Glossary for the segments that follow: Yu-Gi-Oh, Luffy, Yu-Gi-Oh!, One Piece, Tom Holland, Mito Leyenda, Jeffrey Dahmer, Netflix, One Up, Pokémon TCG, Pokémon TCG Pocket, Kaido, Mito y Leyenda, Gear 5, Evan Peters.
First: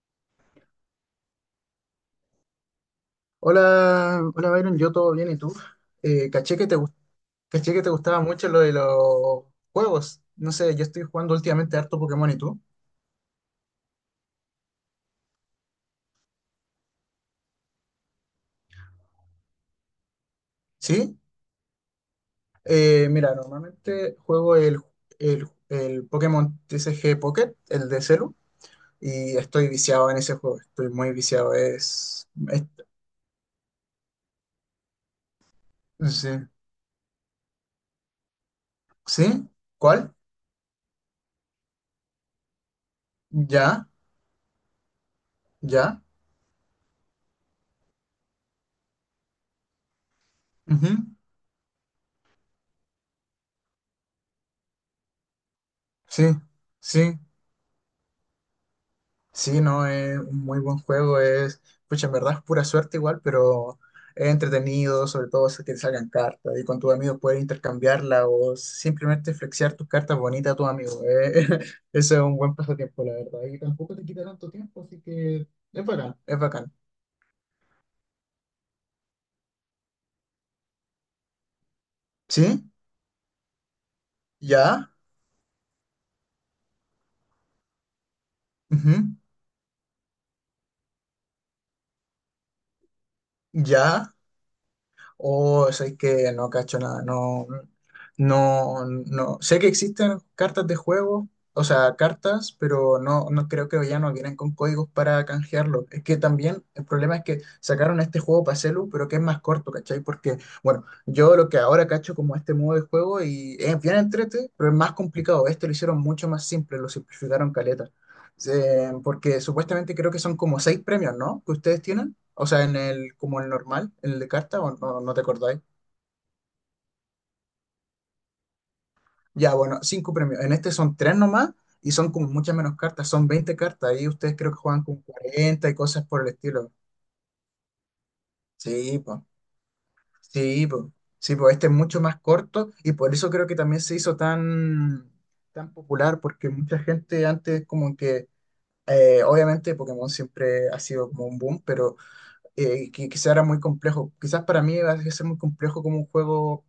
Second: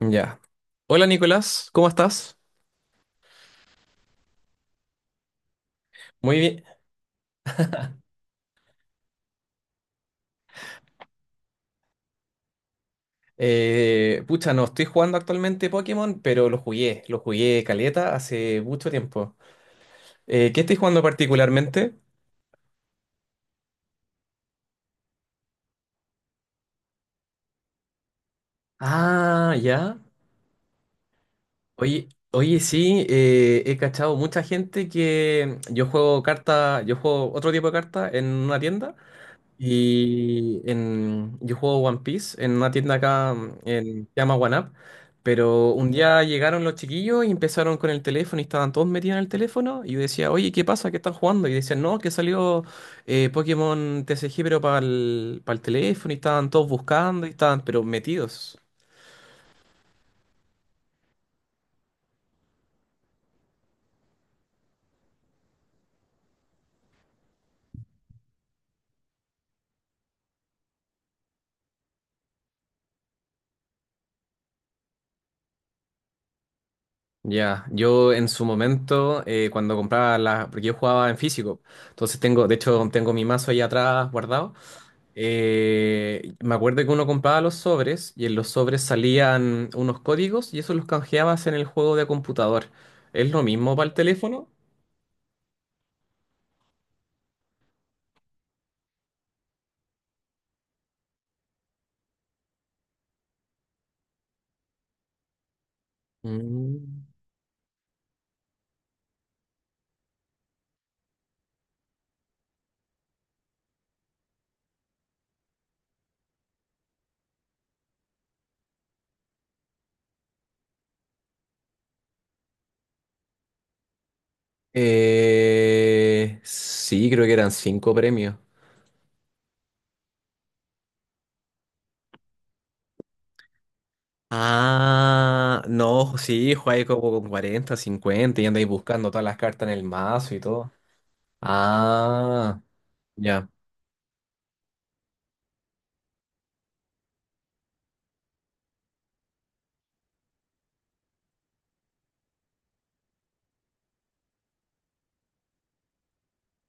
Ya. Hola Nicolás, ¿cómo estás? Hola, hola Byron, yo todo bien, ¿y tú? Eh, Muy caché bien. que te, gust- caché que te gustaba mucho lo de los juegos. No sé, yo estoy jugando últimamente harto Pokémon, ¿y tú? Pucha, no estoy jugando actualmente Pokémon, pero lo jugué caleta hace mucho tiempo. ¿Qué estoy jugando ¿Sí? particularmente? Mira, normalmente juego el Pokémon TCG Pocket, el de Celu, y Ah, estoy ya. viciado en ese juego, estoy muy viciado. Oye, oye, sí, he cachado mucha gente que yo juego Sí, carta, yo juego otro tipo de carta en una tienda. ¿sí? ¿Cuál? Yo juego One Piece en una tienda acá, ¿Ya? Se llama One Up, pero un ¿Ya? día llegaron los chiquillos y empezaron con el teléfono y estaban todos metidos en el teléfono y yo decía, oye, ¿qué pasa? Ujú. ¿Qué están jugando? Y decían, no, que salió, Pokémon TCG, pero para el teléfono, y Sí, estaban todos sí. buscando y estaban pero metidos. Sí, no, es un muy buen juego, pucha, en verdad es pura suerte igual, pero es entretenido, sobre todo si te salgan cartas y con tus amigos puedes intercambiarla o simplemente flexear tus cartas bonitas a tus amigos. Eso es un buen pasatiempo, la verdad, y tampoco te quita tanto tiempo, así que es bacán, es bacán. Ya. Yo en su momento, cuando compraba las, porque yo jugaba en físico, entonces tengo, de ¿Sí? hecho tengo mi mazo ahí atrás guardado. ¿Ya? Me acuerdo que uno compraba los sobres y en los sobres Ujú. salían unos códigos y eso los canjeabas en el juego de computador. ¿Es lo mismo para el ¿Ya? teléfono? O sabéis que no cacho nada, no, no, no. Sé que existen cartas de juego, o sea, cartas, pero no, no creo que ya no vienen con códigos para canjearlo. Es que también el Mm. problema es que sacaron este juego para celu, pero que es más corto, ¿cachai? Porque, bueno, yo lo que ahora cacho como este modo de juego y es bien entrete, pero es más complicado. Este lo hicieron mucho más simple, lo simplificaron caleta. Porque supuestamente creo que son como seis premios, ¿no? Que ustedes tienen. O sea, en el, como el normal, en el de carta, o no, no te acordáis. Sí, creo que eran cinco premios. Ya, bueno, cinco premios. En este son tres nomás y son como muchas menos cartas, son 20 cartas. Ahí ustedes creo que juegan con Ah, 40 y cosas no, por el sí, estilo. jugáis como con 40, 50 y andáis Sí, buscando pues, todas las cartas en el mazo y sí, todo. pues, sí, pues, este es mucho más Ah, corto y por eso creo ya. que también se hizo tan, tan popular, porque mucha gente antes como que, obviamente Pokémon siempre ha sido como un boom, pero que quizá era muy complejo. Quizás para mí va a ser muy complejo como un juego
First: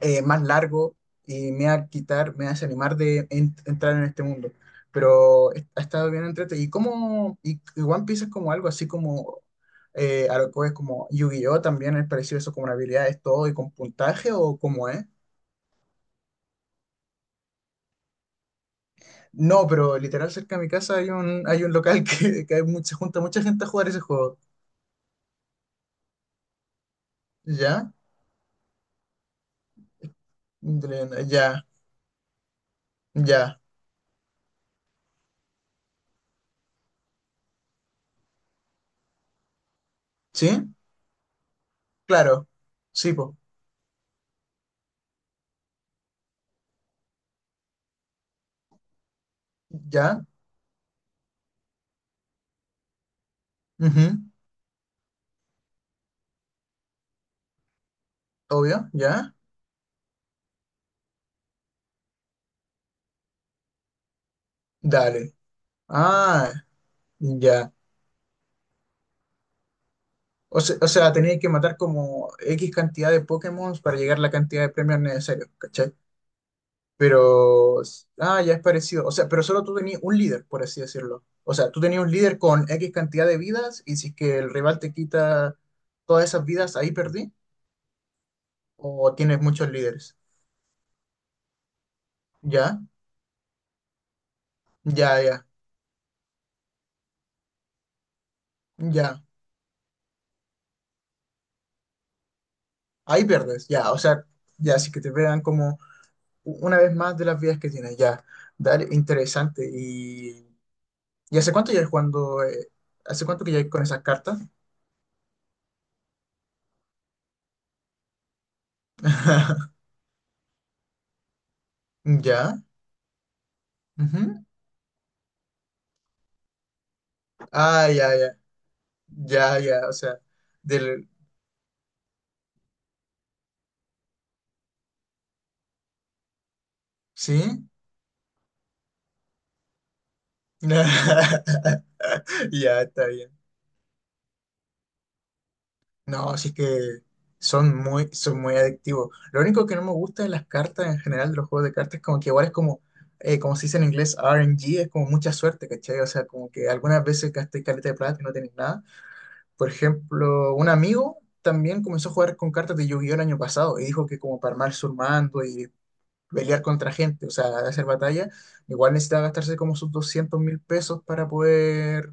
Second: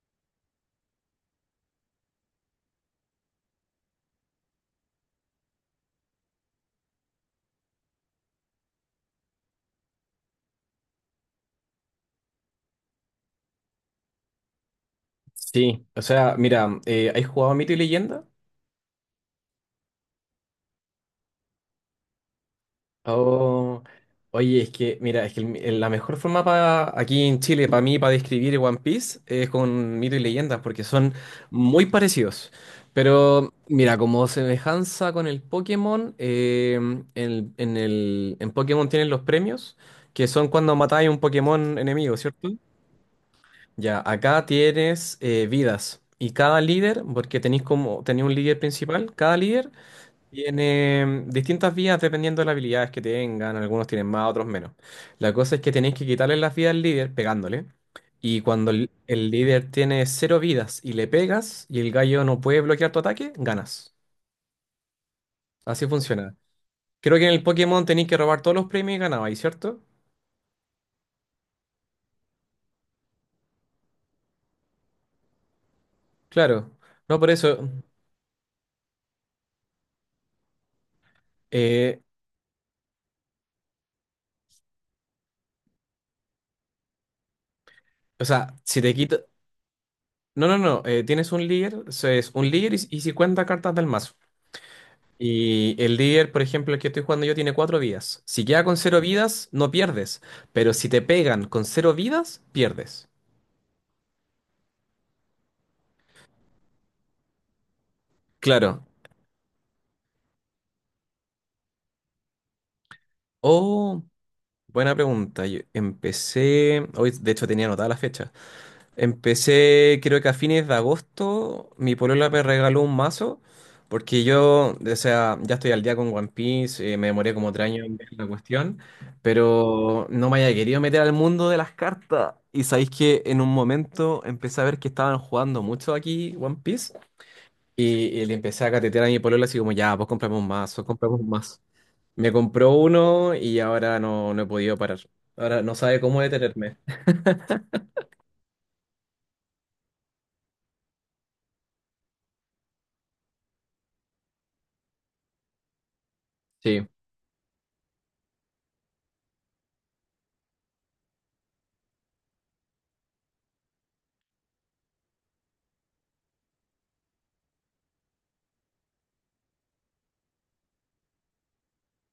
más largo y me va a desanimar de entrar en este mundo. Pero ha estado bien entretenido. ¿Y cómo? Y One Piece es como algo así como a lo que es como Yu-Gi-Oh! También es parecido eso, como una habilidad es todo y con puntaje o cómo es. Sí, o sea, mira, ¿has jugado a Mito y Leyenda? No, pero literal cerca de mi casa hay un local que se junta mucha gente a Oh, jugar ese juego. oye, es que, mira, es que la mejor forma para aquí en Chile, para ¿Ya? mí, para describir One Piece es con mito y leyendas, porque son Adriana, ya, muy parecidos. Pero, ya. mira, como semejanza con el Pokémon, en Pokémon tienen los premios, que son ¿Sí? cuando matáis un Pokémon enemigo, Claro. ¿cierto? Sí, po. Ya, acá tienes, vidas. Y cada líder, porque tenéis un líder principal, cada líder ¿Ya? tiene, distintas vías dependiendo de las habilidades que tengan, algunos tienen Ujú. más, otros menos. La cosa es que tenéis que quitarle las vidas al líder pegándole. Y cuando Obvio, el ¿ya? líder tiene cero vidas y le pegas y el gallo no puede bloquear tu ataque, ganas. Dale. Así funciona. Ah, Creo que en el ya. Pokémon tenéis que robar todos los premios y ganabais, ¿cierto? O sea, tenéis que matar como X cantidad de Pokémon para llegar a la cantidad de premios necesarios, ¿cachai? Claro. No, por eso. Pero, ah, ya es parecido. O sea, pero solo tú tenías un líder, por así decirlo. O sea, tú eh, tenías un líder con X cantidad de vidas y si es que el rival te quita todas esas vidas, ahí perdí. o sea, si te O quito. tienes muchos líderes. No, no, no. Tienes un líder, eso es un líder, y, Ya, y 50 cartas del mazo. ya, ya, Y el líder, por ejemplo, el que estoy jugando yo, tiene cuatro vidas. Si queda con cero ya. vidas, no pierdes. Pero si te pegan con cero vidas, pierdes. Ahí pierdes, ya. O sea, ya, así que te vean como una vez más de las vidas que tienes, ya. Claro. Dale, interesante. ¿Y hace cuánto ya jugando? ¿Hace cuánto que ya con esas Oh, cartas? buena pregunta. Yo empecé. Hoy, de hecho, tenía anotada la fecha. Empecé, creo que a fines de agosto, mi polola me ¿Ya? regaló un mazo, porque Ujú. yo, o sea, ya estoy al día con One Piece, me demoré como 3 años Ah, en ver ya, la ya. cuestión, Ya, ya, o pero sea, no me había querido meter del... al mundo de las cartas. Y sabéis que en un momento empecé a ver que estaban jugando mucho aquí One Piece, ¿Sí? y, y le empecé a catetear a mi polola así como, ya, pues compramos un mazo, compramos un mazo. Me compró Ya, está bien. uno y ahora no, no he podido parar. Ahora no sabe cómo No, sí detenerme. que son muy adictivos. Lo único que no me gusta de las cartas en general, de los juegos de cartas, es como que igual es como, como se dice en inglés, RNG, es como mucha suerte, ¿cachai? O sea, como que Sí. algunas veces gasté caleta de plata y no tenés nada. Por ejemplo, un amigo también comenzó a jugar con cartas de Yu-Gi-Oh! El año pasado y dijo que como para armar su mando y pelear contra gente, o sea, hacer batalla, igual necesitaba gastarse como sus 200.000 pesos para poder,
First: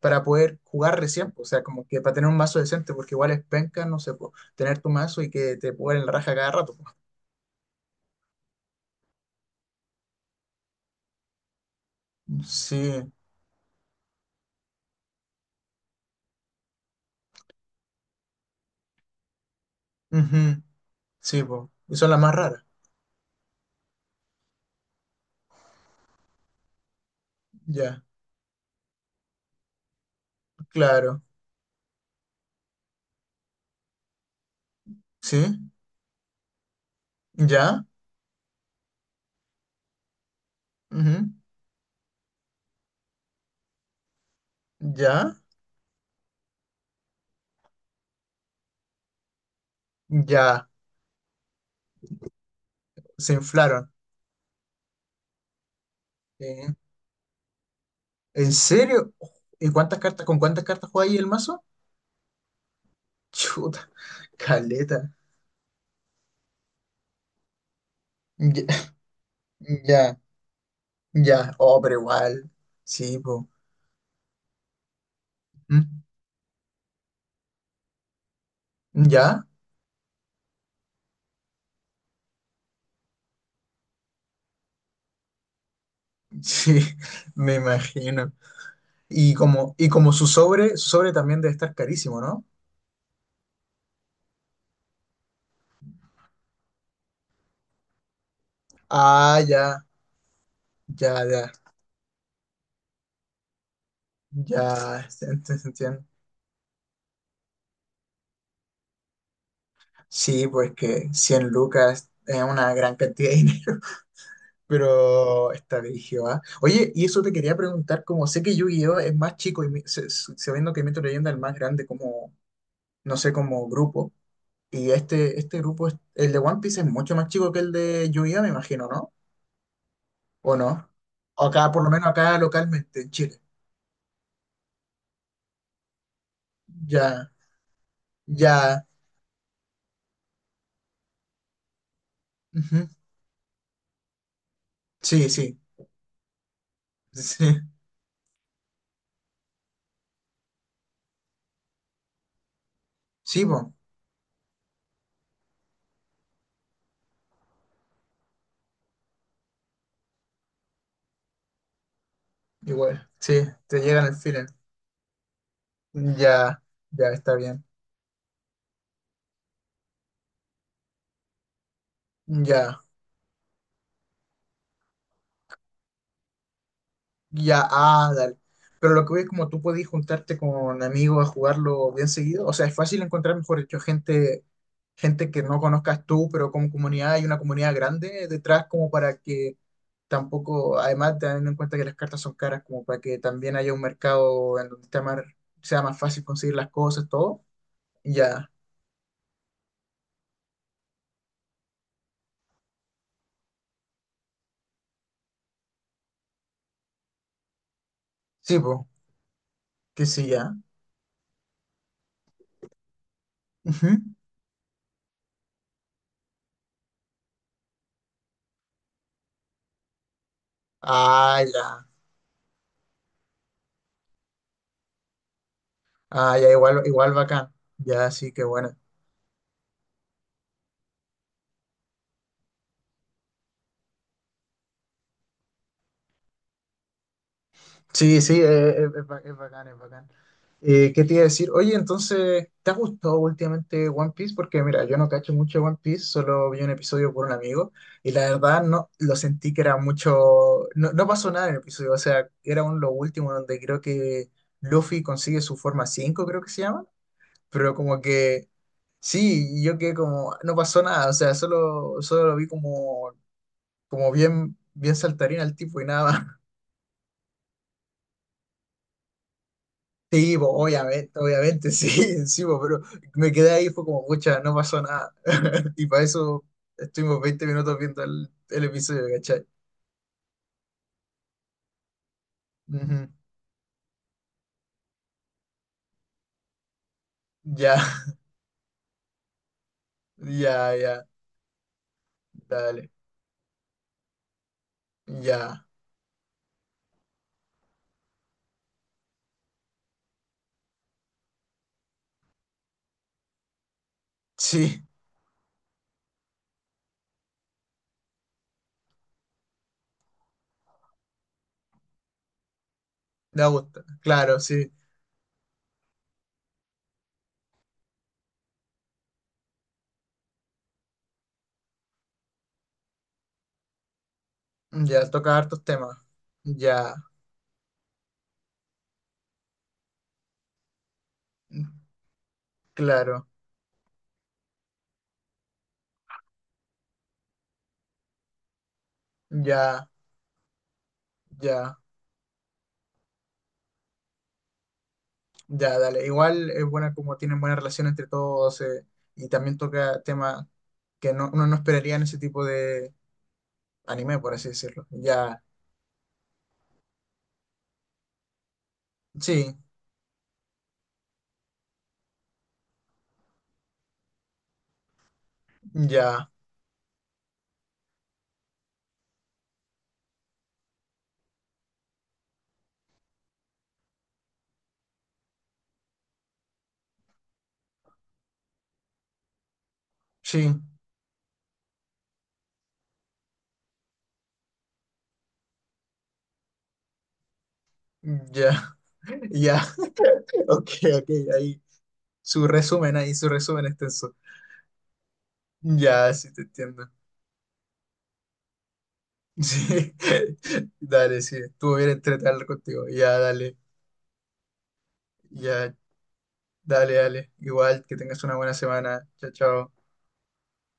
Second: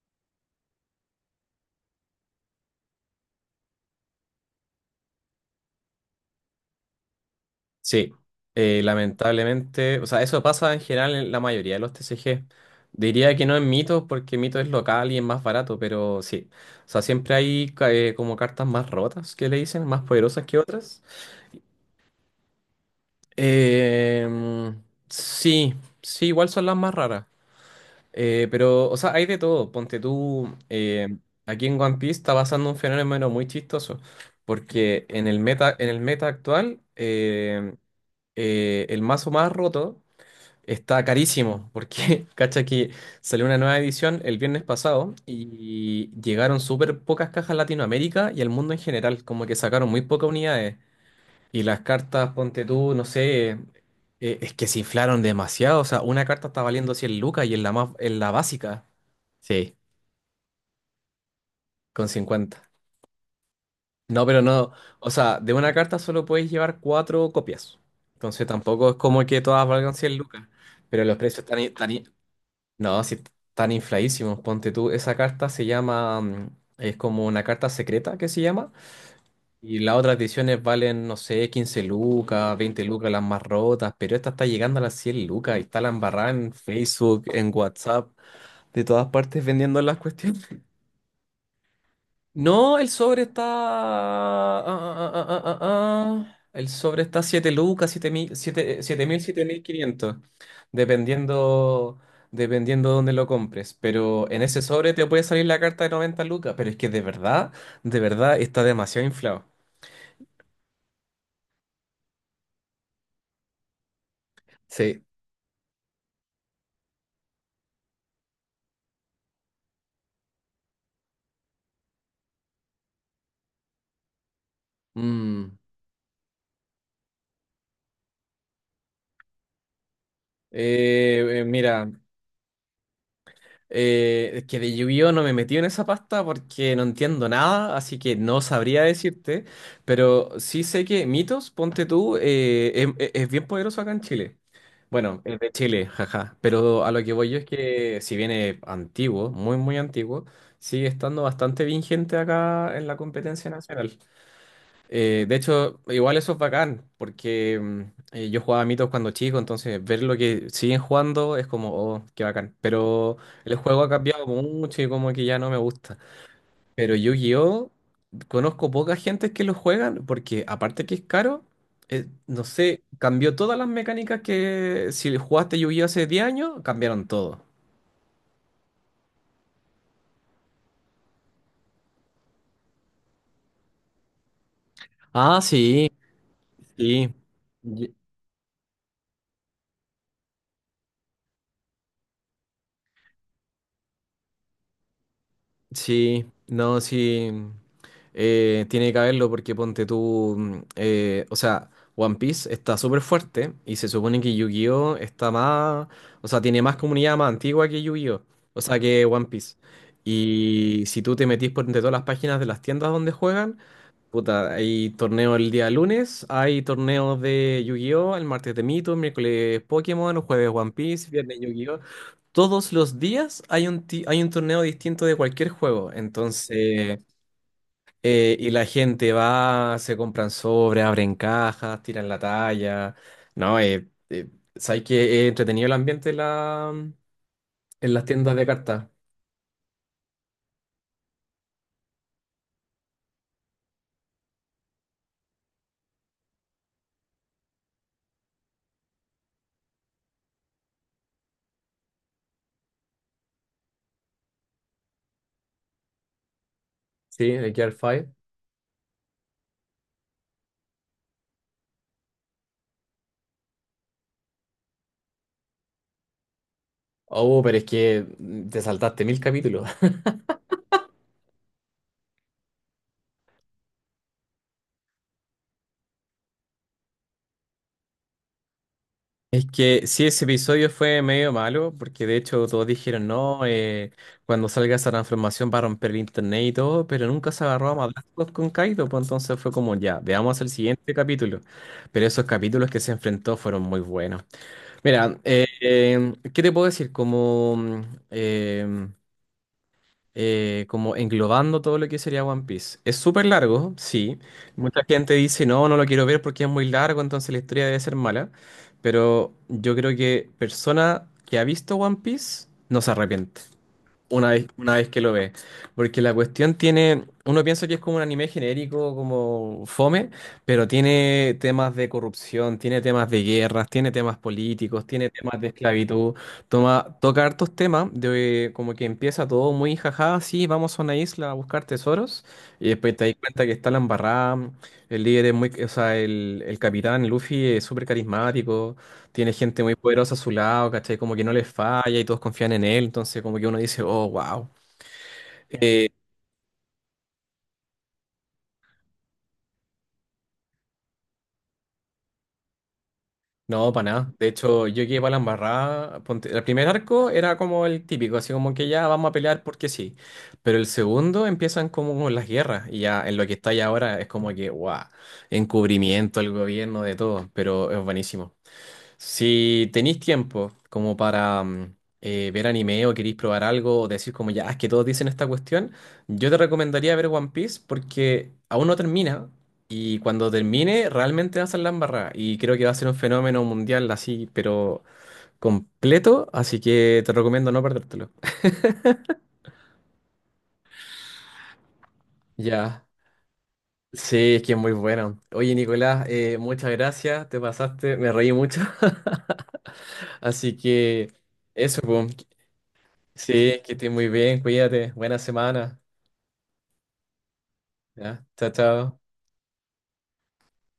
jugar recién, pues, o sea, como que para tener un mazo decente, porque igual es penca, no sé, po, tener tu mazo y que te puedan la raja cada rato. Po. Sí, lamentablemente, o sea, eso pasa en general en la mayoría de los TCG. Sí, Diría que no en Mito, porque Mito es local y es más barato, pero sí. O sea, siempre hay como cartas más rotas, que le dicen, más poderosas que ujú, otras. sí, po. Y son las más raras. Em, sí, sí, igual son las más raras. Ya, Pero, o sea, hay de todo. Ponte tú, claro. aquí en One Piece está pasando un fenómeno muy chistoso, porque en el Sí, meta, en el meta actual, ya, el mazo más roto está ujú, carísimo, porque cacha que salió una nueva edición el viernes pasado ya, y llegaron súper pocas cajas a Latinoamérica y al mundo en general, como que sacaron muy pocas ya, unidades. Y las cartas, ponte tú, no se sé, inflaron. Es que se inflaron demasiado, o sea, una Sí. carta está valiendo 100 lucas y en la ¿En básica, serio? ¿Y sí, cuántas cartas, con cuántas cartas juega ahí el mazo? con cincuenta. Chuta, No, pero no, o caleta. sea, de una carta solo puedes llevar cuatro copias, entonces Ya, tampoco es como que todas valgan 100 ya, lucas, pero los precios ya. Oh, pero igual. no, si Sí, po. están infladísimos, ponte tú. Esa carta se ¿Mm? llama, es como una carta secreta que se llama. ¿Ya? Y las otras ediciones valen, no sé, 15 lucas, 20 lucas las más rotas, pero esta está llegando a las 100 lucas y está la embarrada en Sí, Facebook, en me WhatsApp, imagino. de todas partes vendiendo Y las como cuestiones. Su sobre también debe estar carísimo, ¿no? No, el sobre está. Ah. Ah. El sobre está 7 lucas, 7.000 7, 7.000, Ah, ya, 7.500. ya, ya, Dependiendo, dependiendo dónde lo compres. Pero en ese sobre te ya, puede salir la se carta de entiende. 90 lucas. Pero es que de verdad está demasiado inflado. Sí, pues que 100 lucas es una gran cantidad de dinero. Sí. Pero está dirigido a... Oye, y eso te quería preguntar, como sé que Yu-Gi-Oh es más chico y sabiendo que Mito Leyenda es el más grande como, no sé, como grupo, y este, Mm. este grupo, el de One Piece es mucho más chico que el de Yu-Gi-Oh, me imagino, ¿no? ¿O no? O acá, por Mira. lo menos acá localmente, en Chile. Es que de Yu-Gi-Oh no me metí en esa pasta porque no entiendo Ya, nada, así que no sabría ya. decirte, pero sí sé que Mitos, ponte tú, Ujú. Es bien poderoso acá en Chile. Bueno, Sí, es de sí, Chile, jaja, pero a lo que voy yo es sí. que si viene antiguo, muy muy antiguo, sigue estando bastante vigente acá en la Sí, competencia po, nacional. De hecho, igual eso es bacán, porque yo jugaba mitos cuando chico, entonces ver lo que siguen jugando es como, oh, qué bacán. igual. Pero Sí, el te juego ha llegan el cambiado feeling. mucho y como que ya no me gusta. Ya, Pero ya está bien. Yu-Gi-Oh, conozco poca gente que lo juegan, porque aparte que es caro, no Ya. sé, cambió todas las mecánicas que si jugaste Yu-Gi-Oh hace 10 años, cambiaron todo. Ya, ah, dale. Pero lo que voy es como tú podés juntarte con amigos a jugarlo bien seguido. O sea, es fácil encontrar, mejor dicho, gente, gente Ah, que no sí. conozcas tú, pero como comunidad Sí. hay una comunidad grande detrás como para que tampoco, además teniendo en cuenta que las cartas son caras, como para que también haya un mercado en donde sea más fácil Sí, conseguir las no, cosas, sí, todo. Ya, tiene que haberlo porque ponte tú, o sea, One Piece está súper fuerte y se supone que Yu-Gi-Oh está más, o sea, tiene más comunidad más antigua que Yu-Gi-Oh, sí, o pues, sea, que One Piece. que sí, ya. Y si tú te metís por entre todas las páginas de las tiendas donde juegan, Ujú. puta, hay torneo el día lunes, hay torneos de Yu-Gi-Oh el martes, de Mito miércoles, Pokémon jueves, One Piece viernes, Ah, Yu-Gi-Oh. ya. Todos los días hay un torneo distinto de cualquier juego. Ah, ya, igual, Entonces, igual bacán. Ya, sí, qué y la bueno. gente va, se compran sobres, abren cajas, tiran la talla. No, sabes que es entretenido el ambiente en las Sí, tiendas sí, de cartas, es bacán, es bacán. ¿Qué te iba a decir? Oye, entonces, ¿te ha gustado últimamente One Piece? Porque mira, yo no cacho mucho One Piece, solo vi un episodio por un amigo y la verdad no lo sentí que era mucho, no, no pasó nada en el episodio, o sea, era un lo último donde creo que Luffy consigue su forma 5, creo que se llama, ¿sí? De Gear pero como 5. que sí, yo que como, no pasó nada, o sea, solo lo vi como, bien, bien saltarín al tipo y nada. Oh, pero es que te saltaste 1.000 capítulos. Sí, po, obviamente, obviamente, sí, encima, pero me quedé ahí, fue como, pucha, no pasó nada. Y para eso estuvimos 20 minutos viendo el episodio, Es ¿cachai? que sí, ese episodio fue medio malo, porque de hecho todos Ujú. dijeron, no, cuando salga esa transformación va a romper el internet y todo, pero nunca se agarró a Ya, madrazos con Kaido, pues entonces fue como, ya, veamos el ya, siguiente ya, capítulo. Pero esos capítulos que se dale, enfrentó fueron muy buenos. Mira, ya, ¿qué te puedo decir? Eh, como englobando todo lo que sería One Piece. Es súper largo, sí. Mucha sí, gente dice, no, no lo quiero ver porque es muy largo, entonces la historia debe ser mala. Pero yo creo que persona que ha visto One Piece no se arrepiente me gusta, una claro, vez, sí, una vez que lo ve. Porque la cuestión tiene, uno piensa que es como un anime genérico, como fome, pero tiene temas de corrupción, tiene temas de guerras, tiene temas políticos, tiene ya, toca temas de hartos temas, esclavitud, ya, toca hartos temas, de como que empieza todo muy jajá, sí, vamos a una isla a buscar tesoros, y después te das claro, cuenta que está la embarrada, el líder es muy, o sea, el capitán Luffy es súper carismático, tiene gente muy ya, poderosa a su lado, ¿cachai? Como que no les ya, falla y todos confían en él, entonces como que uno dice, oh, wow. ya, Eh, dale. Igual es buena como tienen buena relación entre todos y también toca temas que no, uno no esperaría en ese tipo de no, para nada. anime, De por así hecho, yo decirlo. llegué para la Ya, embarrada. El primer arco era como el típico, así como que ya vamos a pelear sí, porque sí. Pero el segundo empiezan como con las guerras y ya en lo que está ahí ahora es como que, wow, encubrimiento ya, al gobierno de todo, pero es buenísimo. Si tenéis tiempo como para ver anime o queréis probar algo o decir como, ya, es que todos dicen esta cuestión, yo te recomendaría ver One Piece porque aún no termina y cuando sí, termine realmente va a ser la embarrada y creo que va a ser un fenómeno mundial así, pero completo, así que te recomiendo no perdértelo. ya, ya, ok, ok, ahí, Ya. Ahí, su resumen extenso. Sí, es que es muy bueno. Oye, Nicolás, Ya, sí, te muchas entiendo. gracias, te pasaste, me reí mucho. Sí, Así que dale, sí, estuvo eso, bien po. entretener contigo. Sí, que estés muy bien, cuídate, buena Ya, semana. dale, dale. Igual, que tengas Ya, una chao, buena chao. semana. Chao, chao.